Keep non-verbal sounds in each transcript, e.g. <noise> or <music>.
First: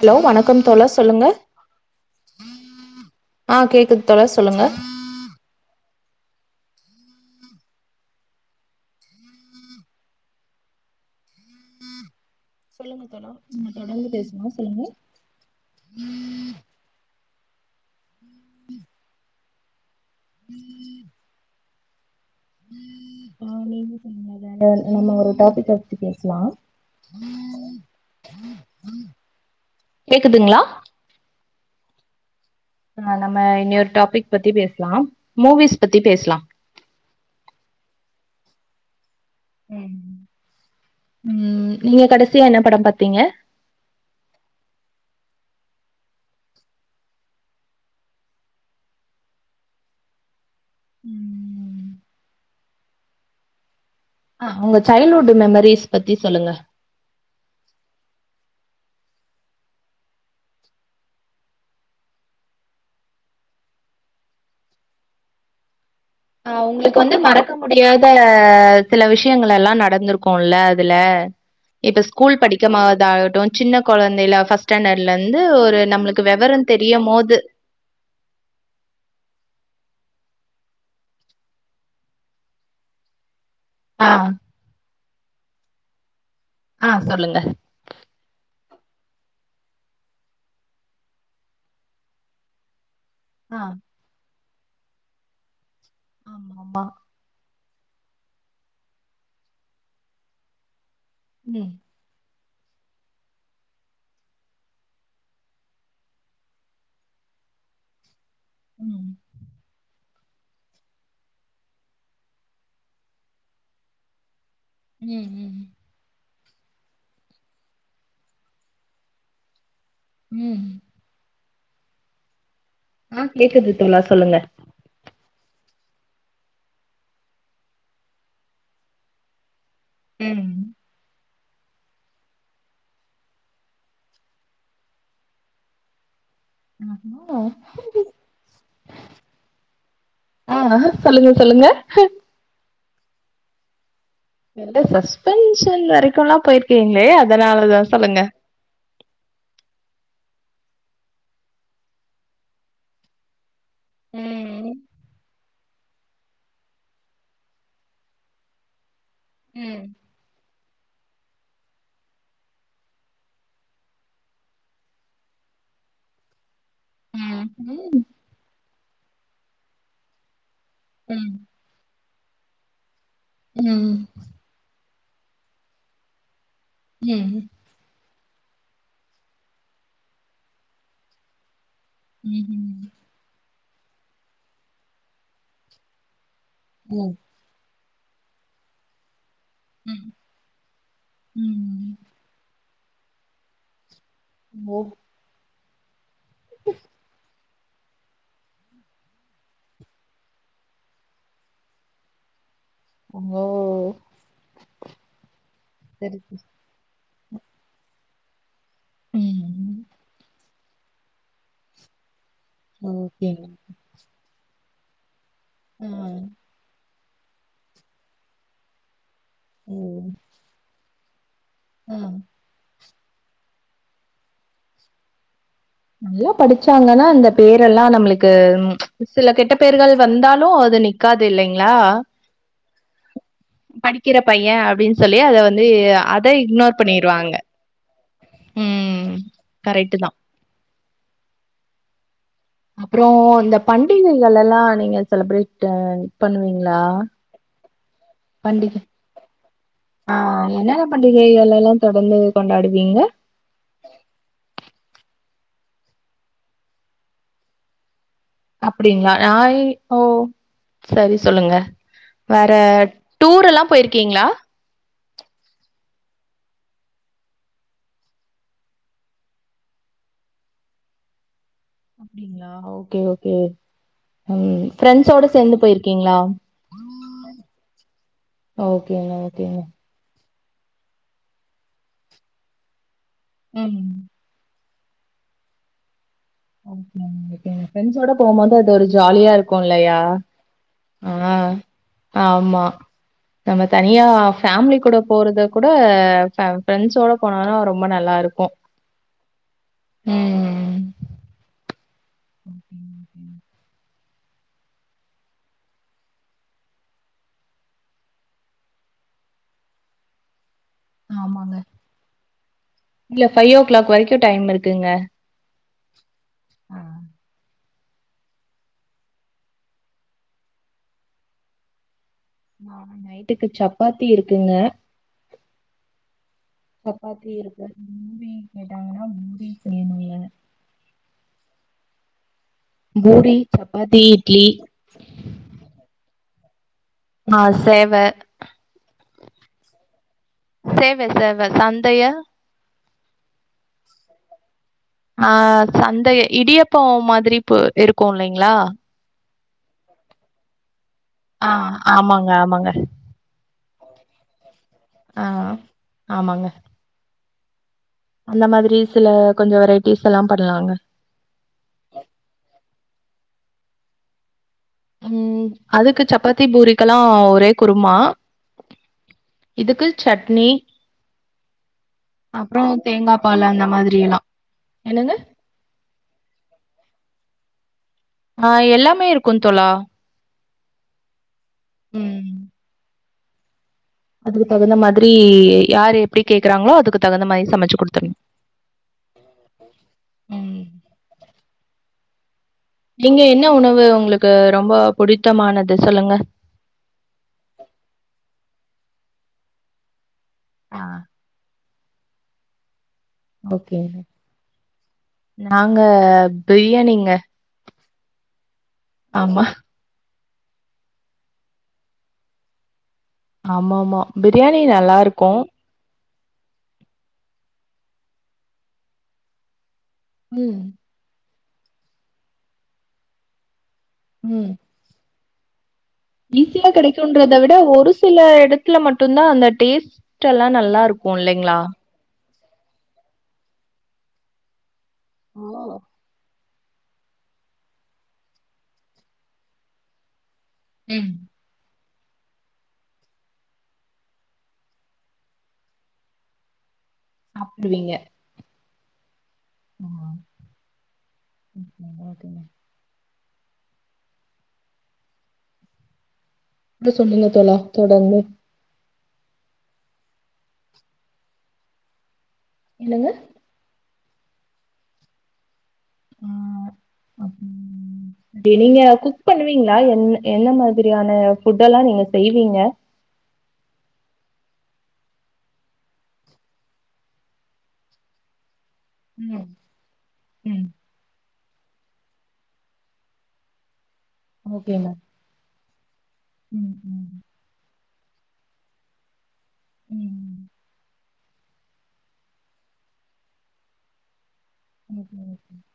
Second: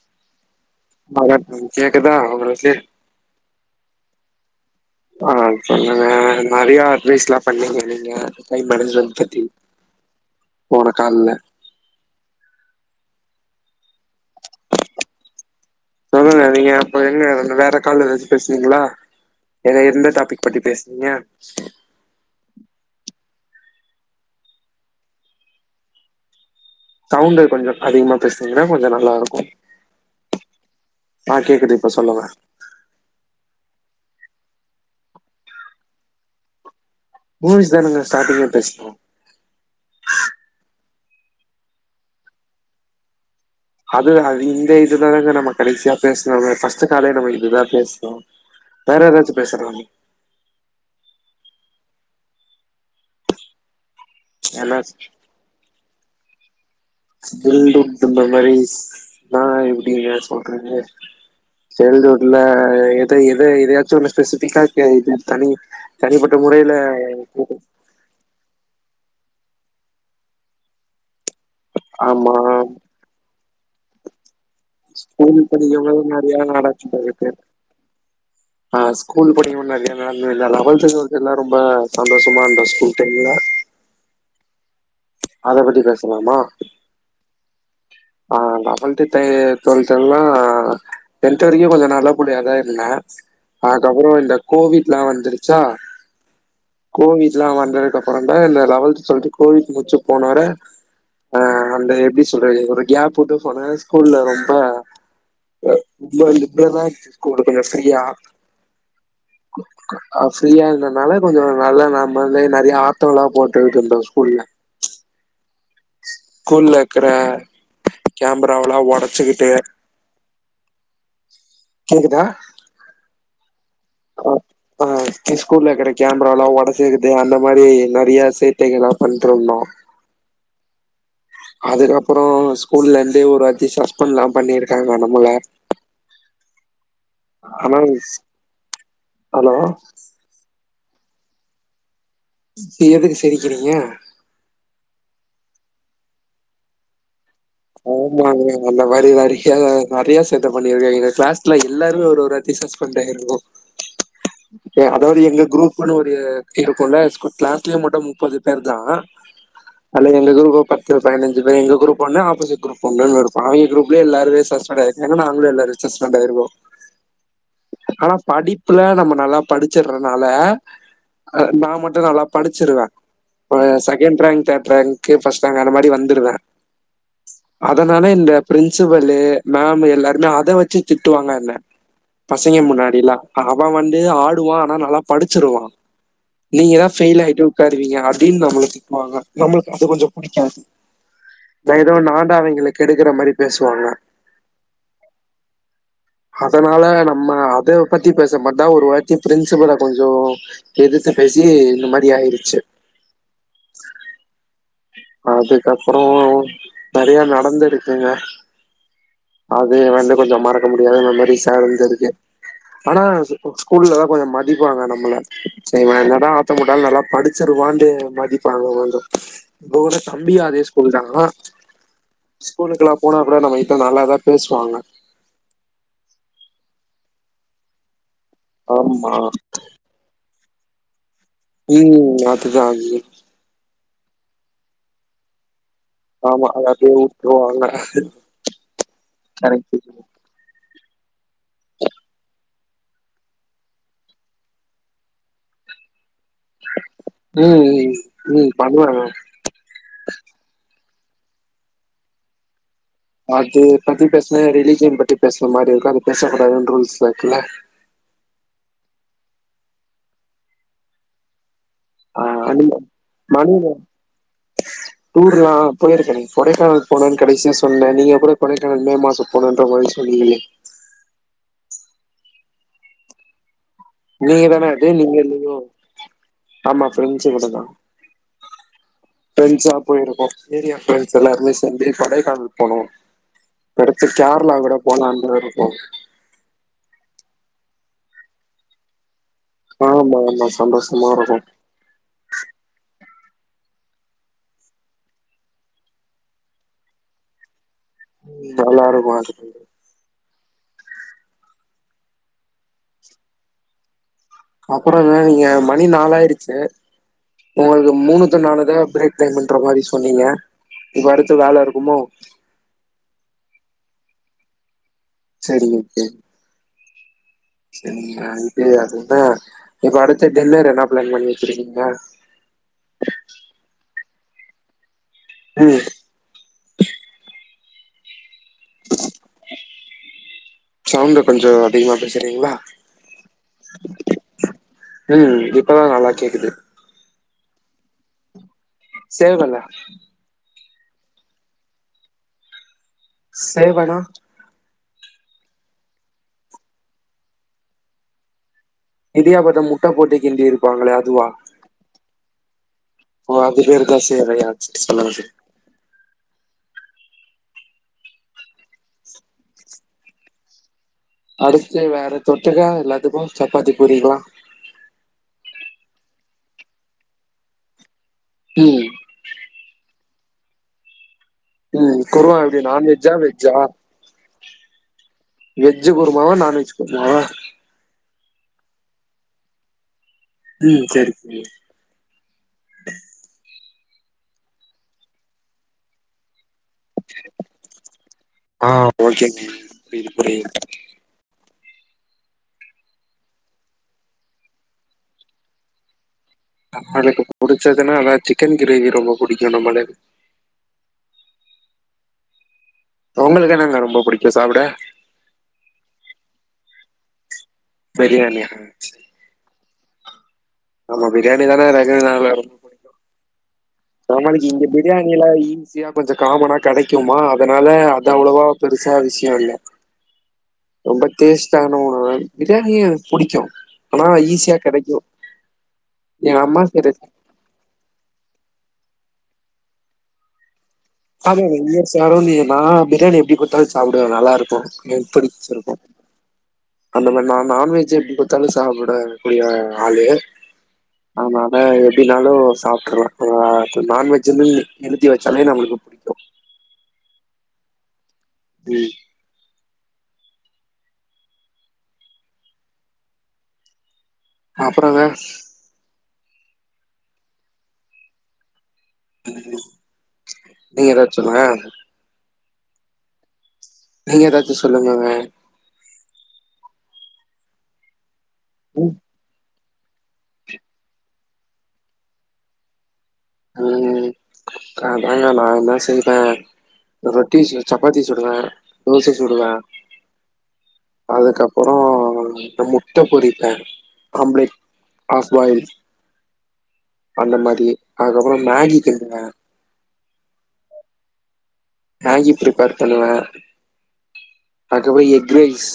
Hello வணக்கம் தோழர்ஸ் alright கேக்குதா உங்களுக்கு ஆ கேக்குது தோழர் சொல்லுங்க ஆஹ் சொல்லுங்க நறைய அட்வைஸ்லாம் பண்ணின்ருந்தீங்க நீங்க டைம் மேனேஜ்மன்ட் பத்தி போன கால்ல சொல்லுங்க தோழா உம் தொடர்ந்து பேஸ்லாம் சொல்லுங்க சொல்லுங்க நீங்க அப்ப எங்க வேற கால் எதாச்சும் பேசுனீங்களா எது எந்த டாப்பிக் பத்தி பேஸ்னீங்க அ நீங்க சொல்லுங்க வேற நம்ம ஒரு டாப்பிக் பத்தி பேஸ்லாம் சவுண்டு கொஞ்சம் அதிகமா பேசுனீங்கன்னா கொஞ்ச நல்லா இருக்கும் கேக்குதுங்களா ஆ கேக்குது இப்ப சொல்லுங்க ஆ நம்ம இன்னியொரு டாப்பிக் பத்தி பேஸ்லாம் மூவிஸ் பத்தி பேஸ்லாம் மூவிஸ் தான் நீங்க ஸ்டார்ட்டிங்கே பேஸ்னீங்க ம் உம் நீங்க கடைசியா என்ன படம் பாத்தீங்க அது அது இந்த இதுல தா நாம கடைசியா பேசுனதே ஃபர்ஸ்ட்டு காலே நாம இதுதா பேசுனோ வேற எதாச்சு பேசலாமே ம்ம் ஆ ஏன்னா உங்க சைல்டு ஹுட்டு மெமரீஸ் பத்தி சொல்லுங்க சைல்டு ஹுட்டு மெமரீஸ்னா எப்டிங்க சொல்றது சைல்டு ஹுட்ல எத எத எதயாச்சு ஒண்ணு ஸ்பெசிஃபிக்கா கேளு இது தனி தனிப்பட்ட முறையில <unintelligible> தே சில விஷயங்களெல்லா நடந்திருக்குல அதுல இப்ப ஸ்கூல் ஆமா படிக்கமா தகாட்டு சின்ன கொழந்தைல ஃபர்ஸ்ட் ஸ்கூல் ஸ்டாண்டர்ட்லருந்து ஒரு படிக்கும்போது நம்முளுக்கு நெறையா விவர நடந்துருக்கு தெரியமோது ஆ ஸ்கூல் படிக்மோது நெறய நடந்தது இல்ல லெவெல்த்து டுவெலத் எல்லா ரொம்ப சந்தோஷமா இருந்த ஸ்கூல் டைம்ல ஆ அத பத்தி பேசலாமா ஆ சொல்லுங்க ஆ லெவெல்த்து டே டுவெலத்தெல்லா டென்த் வரைக்கு கொஞ்சோ நல்ல புள்ளையாதா இருந்தே ஆ அதுக்கப்புறோ இந்த கோவிட்லா வந்துருச்சா ஆமாம்மா கோவித்லா வந்ததுக்கு அப்புறோ தா இந்த லெவல்த் டுவெலத் கோவிட் முடிச்சு போனரே ம் த எப்டி சொல்றது ஒரு கேப் விட்டு போன ஸ்கூல்ல ரொம்ப <unintelligible> லிப்ரல இருந்துச்சு ஸ்கூலு கொஞ்சோ ஃப்ரீயா ம் அ ஃப்ரீயா இருந்தனால கொஞ்சோ நல்லா நம்மளே நெறய ஆட்டோலா போட்டுட்டு இருந்தோ ஸ்கூல்ல ம் ம் ம் ஸ்கூல்ல இருக்கற கேமராவலா ஒடச்சுக்கிட்டு ம் கேக்குதா ஆ கேக்குது தோழா ஆ சொல்லுங்க ஆ ஸ்கூல்ல இருக்கற கேமராலா ஒடச்சுக்கிட்டு அந்த மாரி நெறைய சேட்டைகள்லா பண்ட்ருந்தோ ம் அதுக்கப்புறோ ஸ்கூல்லருந்து ஒரு வாட்டி சஸ்பெண்ட்லா பண்ணிருக்காங்க நம்மள <unintelligible> அலோ ஆ ஆ சொல்லுங்க சொல்லுங்க எதுக்கு சிரிக்கிறீங்க இல்ல சஸ்பென்ஷன் வரைக்குல்லா போயிருக்கீங்களே அத் ஆமாங்க அந்த மாரி நெறய நெறய சேட்ட பண்ணிருக்கே எங்க க்ளாஸ்ல எல்லாருமே ஒரு ஒரு வாட்டி சஸ்பெண்ட் ஆயிருக்கோ ம். அதாவது எங்க குரூப் <unintelligible> ஒரு இருக்குல ஸ்கூ க்ளாஸ்லேயே மொத்த முப்பது பேர் தா ம். அதுல எங்க குரூப் பத்து பதினஞ்சு பேரு எங்க குரூப் ஒன்னு அப் <unintelligible> குரூப் ஒன்னு ஒரு பாதி குரூப்லேயே எல்லாருமே சஸ்பெண்ட் ஆயிருக் எனா நாங்களு எல்லாரு சஸ்பெண்ட் ஆயிருக்கோ ம். ம். ஆனா படிப்புல நம்ம நல்லா படிச்சறதுனால ம். அ நா மட்டு நல்லா படிச்சிருவே ம். செகண்ட் ரேங்க் தேர்ட் ரேங்க் க்கு ஃபர்ஸ்ட் ரேங்க் அந்த மாரி வந்துருவே ம் அதனால இந்த ஃபிரின்சிபல்லு மேம் எல்லாருமே அத வச்சு திட்டுவாங்க என்ன பசங்க ம்ஹ்ம். முன்னாடிலா அவன் வந்து ஆடுவா ஆனா நல்லா படிச்சிருவா நீங்கதா ஓ. ஃபெயில் ஆயிட்டு உக்காருவீங்க அப்டின்னு நம்மள திட்டுவாங்க நம்ளுக்கு அது ம். கொஞ்சோ புடிக்காது ம். ஏதோ நா தா அவங்கள கெடுக்கற மாரி பேசுவாங்க ஓக் அதனால நம்ம அதய பத்தி பேச மாட்டோ ஒரு வாட்டி பிரின்சிபல கொஞ்சோ எதிர்த்து பேசி இந்த மாரி ஆயிருச்சு ஓ அதுக்கப்றோ சரி நெறய நடந்திருக்குங்க அது ம். வந்து கொஞ்சோ மறக்க முடியாதுகற மாரி சேர்ந்து இருக்கு ஆனா ஓகேங்க. ஸ்கூல்லதா கொஞ்ச மதிப்பாங்க நம்மள ஆ. இவன் என்னதா ஆட்டம்போட்டாலு நல்லா படிச்சிருவான்டு மதிப்பாங்க கொஞ்சோ இதோட தம்பியு அதே ஸ்கூல் தாங்ளா ம் ஸ்கூலுக்குலா போன அப்றோ நம்ம கட்ட நல்லாதா பேசுவாங்க நல்லா படிச்சாங்கனா இந்த பேரெல்லா நம்ளுக்கு ஆமா சில கெட்ட பெயர்கள் வந்தாலு அது நிக்காது இல்லைங்களா ம் அதுதா அது படிக்கிற பைய அப்டின்னு சொல்லி அத வந்து அத ஆமா அது இக்னோர் அப்டியே பண்ணிருவாங்க வுட்ருவாங்க ம் கரெக்ட் கரெக்டு தா அப்றோ இந்த பண்டிகைகளெல்லா நீங்க செலிப்ரேட் பண்ணுவீங்களா ம் ம் ம் பண்டிகை பண்வாங்க ஆ என்னென்ன பண்டிகைகள் எல்லா தொடர்ந்து கொண்டாடுவீங்க அது பத்தி பேசுனா ரிலிஜியன் பத்தி பேசற மாரி இருக்கு அது பேசக் கூடாதுன்னு ரூல்ஸ்ல இருக்குல்ல அப்டிங்களா நா ஏ ஓ சரி சொல்லுங்க ஆ வேற டூர் எல்லா போயிருக்கீங்களா <inaudible> டூர் எல்லா போயிருக்கேனே கொடைக்கானல் போனேன்னு கடைசியா சொன்னனே நீங்க கூட கொடைக்கானல் மே மாசோ போனம்ன்ற மாரி சொன்னீங்களே அப்டிங்களா ஓகே ஓகே நீங்க ம் தானே அது ஃபிரெண்ட்ஸ் நீங்க ஓட சேர்ந்து இல்லையோ போயிருக்கீங்களா ஆமா ஃப்ரெண்ட்ஸ் கூட தா ஓகேங்க ஓகேங்க ஃப்ரெண்ட்ஸா போயிருக்கோ ஏரியா ஃப்ரெண்ட்ஸ் எல்லாருமே சேர்ந்து கொடைக்கானல் போனோ ம் அடுத்து கேரளா கூட போலானு இருக்கோ ஓகேங்க ஓகேங்க ப்ரெண்ட்ஸ்ஸோட போம்போது அது ஒரு ஜாலியா இருக் ஆமா ஆமா சந்தோஷமா இருக்கு ஆமா நம்ம தனியா ஃபேமிலி கூட போறத கூட ப்ரெண்ட்ஸோட போனாதா ரொம்ப நல்லா இரு நல்லா <unintelligible> ம் <inaudible> அப்றோ என்ன நீங்க மணி நாலாயிடுச்சு உங்களுக்கு மூணு டு நாலுதா பிரேக் டைம்முன்ற மாரி சொன்னீங்க இப்ப அடுத்து ஆமாங்க வேல இருக்குமோ இல்ல ஃபை ஓ கிளாக் வரைக்கு டைம் இருக்குங்க சேரிங்க ஓகே செரிங்க இது அதுன்னா இப்ப அடுத்த டின்னர் என்ன பிளான் பண்ணி வச்சிருக்கீங்க மாவு நைட்டுக்கு சப்பாத்தி இருக்குங்க ம் சப்பாத்தி இருக்கு பூரி கேட்டாங்கன்னா பூரி செய்யணுங்க சவுண்ட்டு கொஞ்சோ அதிகமா பேசுறீங்களா பூரி சப்பாத்தி இட்லி ம் இப்பதா நல்லா கேக்குது மா சேவ சேவல்ல சேவ சேவ சந்தையா சேவனா ஆ சந்தை இடியப்போ மாதிரி பு இருக்கு இல்லைங்ளா இடியாபத்த முட்ட போட்டு கிண்டி இருப்பாங்களே அதுவா ஆ ஆமாங்க ஆமாங்க ஓ அது பேரு தா சேவையா சரி சொல்லுங்க ஆ சரி ஆமாங்க அந்த மாதிரி சில கொஞ்சோ வெரைட்டிஸ் எல்லா பண்ணலாங்க அடுத்து வேற தொட்டுக்க எல்லாத்துக்கு சப்பாத்தி பூரிலா ம் அதுக்கு சப்பாத்தி பூரிக்கெல்லா ஒரே குருமா ம் இதுக்கு சட்னி ம் குருமா எப்டி அப்புறோ நான்வெஜ்ஜா தேங்காப்பால் வெஜ்ஜா அந்த மாதிரியெல்லா என்னங்க வெஜ்ஜு குருமாவா நான் வெஜ் குருமாவா ஆ எல்லாமே இருக்கு தோழா ம் சேரி <inaudible> ம் அதுக்கு தகுந்த மாதிரி யாரு எப்டி கேக்குறாங்களோ அதுக்குத் தகுந்த மாரி சமைச்சு குடுத்தடணு ஆ ஓகேங்க புரியுது புரியுது ம் நீங்க என்ன உணவு உங்ளுக்கு ரொம்ப புடித்தமானது சொல்லுங்க நம்மளுக்கு புடிச்சதுன்னா அதா சிக்கன் கிரேவி ரொம்ப பிடிக்கு நம்மளுக்கு ஆ உங்களுக்கு என்னங்க ஓகேங்க. ரொம்ப புடிக்கு சாப்ட நாங்க பிரியாணிங்க பிரியாணியா ச் ஆமா ஆமா பிரியாணி தான <unintelligible> இருக்கு ஆமா ஆமா பிரியாணி நல்லாருக்கு சியா கொஞ்சோ காமனா கடைக்குமா அதனால அது அவ்ளோவா பெருசா விஷியோ இல்ல ம் ரொம்ப டேஸ்ட் ஆன உணவு பிரியாணி எனக்கு புடிக்கு ஆனா ம். ஈஸியா கெடைக்கு ஈஸியா கெடைக்கும்ன்றத விட ஒரு சில எடத்துல மட்டுந்தா அந்த டேஸ்ட்ல்லா நல்லாருக் அது <unintelligible> நா பிரியாணி எப்டி குத்தாலு சாப்பிடுவ நல்லாருக்கு எனக் ஓ! புடிச்சிருக்கு அந்த மாரி நா நா வெஜ்ஜி எப்டி குடுத்தாலு சாப்ட கூடிய ஆளு ம். ஆமா நா எப்டினாலு சாப்டுருவ ஆ நான்வெஜின்னு எழுதி வச்சாலே நம்முளுக்கு சாப்டுவீங்க ம் ஆமா இன்னிகு ரெண்டா டைம் அப்றோங்க நீங்க சொல்லுங்க தோழா தொடர்ந்து <inaudible> நீங்க ஏதாச்சு சொல்லுக எனங்க நீங்க ஏதாச்சு சொல்லுங்கங்க அ அப்றோ பேரிங்கா உங்க குக் குக் பண்ணுவீங்களா என் என்ன மாதிரியான ஃபுட்டெல்லா நீங்க செய்வீங்க ம் ஆ அதாங்க நான்தா செய்வ ரொட்டி செய் சப்பாத்தி சுடுவ ம் ம் அதுக்கப்போறோ நா முட்ட பொரிப்பே ஆம்லெட் ஓகேங்க. ஆஃப் பாயில் ம் ம் அந்த மாரி அதுக்கப்றோ மேகி கிண்டுவ ம் மேகி ப்ரிப்பேர் பண்ணுவ அதுகப்றோ எஃக் ஓகேங்க. ரைஸ்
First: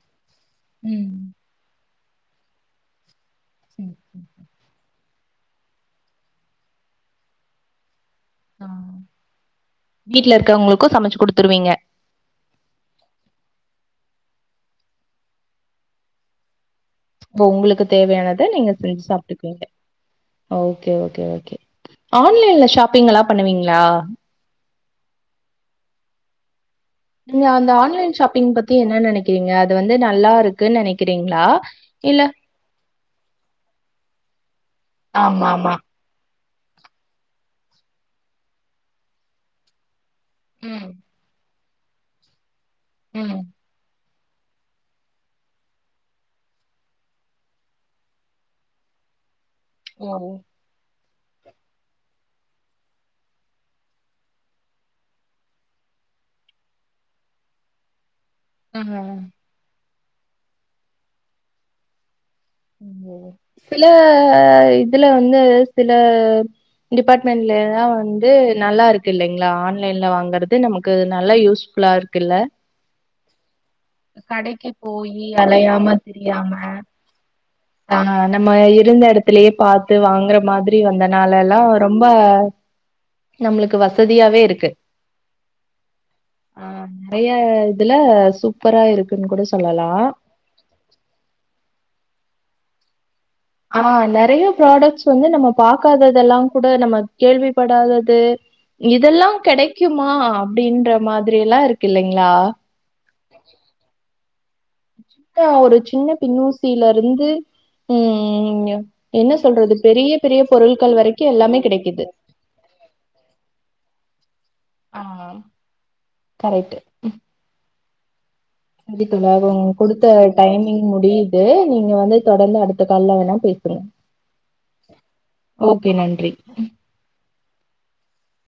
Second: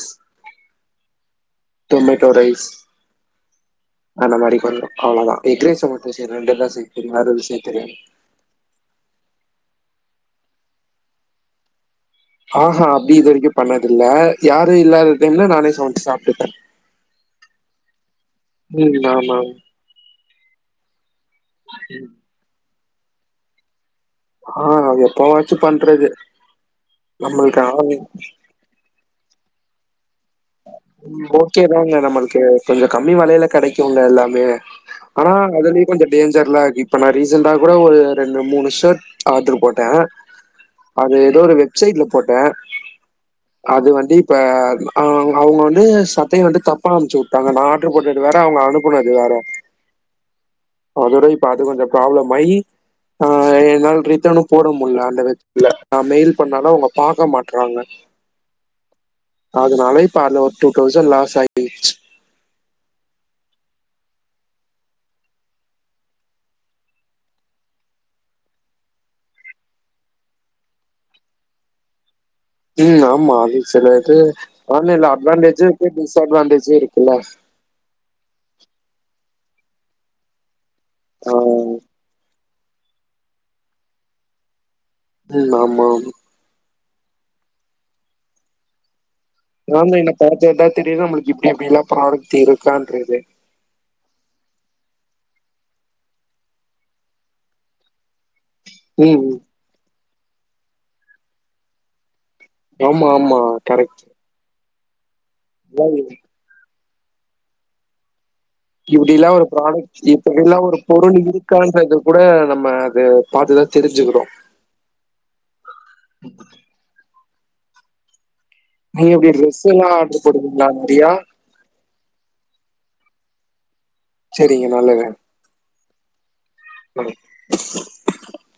ம். டொமேட்டோ ரைஸ் சரி, சரி. அந்த மாரி பண்ணு அவ்ளோதா எஃக் ரைஸ் டொமட்டோ ரைஸ் ரெண்டு தா செய் தெரியு வேற எது செய தெரியாது ஆ வீட்ல இருக்கவங்களுக்கு சமைச்சு குடுத்துருவீங்க ஆஹா அப்டி இது வரைக்கு பண்ணதில்ல யாரு இல்லாத டைம்ல நானே சமைச்சு சாப்டுப்பே உங்களுக்கு தேவையானத நீங்க செஞ்சு ம் ஆமா சாப்டுக்குவிங்க ஒகே ஒகே ஒகே ஆன்லைன்ல ஷாப்பிங் எல்லா பண்ணுவீங்களா ஆ அது எப்பவாச்சு பண்றது நீங்க நம்மளுக்கு அந்த ஆள் ஆன்லைன் ஷாப்பிங் பத்தி என்ன நெனைக்கிறீங்க அது வந்து நல்லாருக் ம் ஓகே தாங்க நம்மளுக்கு கொஞ்சோ கம்மி வெலைல கெடைக்கும்ல எல்லாமே ஆனா ஆமாமா. அதுலே கொஞ்சோ டேஞ்சர்லா இருக்கு இப்ப நா ரீசெண்டா கூட ஒரு ரெண்டு மூணு ஷேர்ட் ஆர்டர் போட்டே ம், அது எதோ ஒரு வெப்சைட்ல போட்டே ம். அது வந்து இப்ப ஆ அவுங்க வந்து சட்டைய வந்து தப்பா அமுச்சு விட்டாங்க நா ஆர்டர் போட்டது வேற அவுங்க அனுப்புனது வேற ஓ அதோடய இப்ப அது கொஞ்சோ ப்ராப்ளம் ஆயி ஆ என்னால ரிட்டனு போட முடியல அந்த வெப் சைட்ல நா மெயில் பண்ணாலு அவுங்க பாக்க மாட்றாங்க ம் ஆ அதுனால இப்ப அதுல ஒரு டூ தௌசண்ட் லாஸ் ஆயி பேய்டுசு ம் ஓ சில இதுல வந்து சில டிபார்ட்மெண்ட்ல தா வந்து நல்லா இருக்கு இல்லைங்களா ஆன்லைன்ல வாங்கறது நமக்கு நல்லா யூஸ்ஃபுல்லா இருக் குல்ல ம் ஆமா அது செல இது ஆன்லைன்ல போயி அட்வான்டேஜு இருக்கு அலையாம திரியாம டிஸ்அட்வான்டேஜு இருக்குல்ல ஆ நம்ம இருந்த எடத்துலயே பாத்து வாங்குற மாதி ரி ஆ வந்தனாலலா ரொம்ப நம்மளுக்கு வசதியாவே இருக்கு ம் ஆமா ஆஹ நெறைய இதுல சூப்பரா இருக்குன்னு கூட சொல்லலா ஆன்லைன்ல பாரத்தது தா திடீர்னு நம்மளுக்கு இப்டி இப்டிலா ப்ராடெக்ட் இருக்கான்ட்ருக்குது ஆஹ் நெறைய ப்ராடெக்ட்ஸ் வந்து நம்ம பாக்காததெல்லா கூட நம்ம கேள்விப்படாதது ம் இதெல்லா கெடைக்குமா அப்டின்ற மாதிரியெல்லா இருக்கு இல்லைங்களா ஆமா ஆமா கரெக்ட் சிக்கா ஒரு சின்ன பின்னூசில இருந்து ம் இப்புடிலா என்ன ஒரு சொல்றது ப்ராடெக்ட் பெரிய பெரிய இப்படில்லா ஒரு பொருட்கள் பொருள் வரைக்கு எல்லாமே இருக்கான்றது கெடைக்குது கூட நம்ம அது பாத்துதா தெரிஞ்சுக்கிறோ ஆமா கரெக்ட்டு சேரித் நீங்க எப்டி தோழா ட்ரெஸ் அவுங்க எல்லா கொடுத்த ஆர்டர் போடுவீங்களா டைமிங் நெறையா முடிது யுது நீங்க வந்து தொடர்ந்து அடுத்த கால்ல வேணா பேசுங்க சேரிங்க நல்லது ஓகே நன்றி ஒகே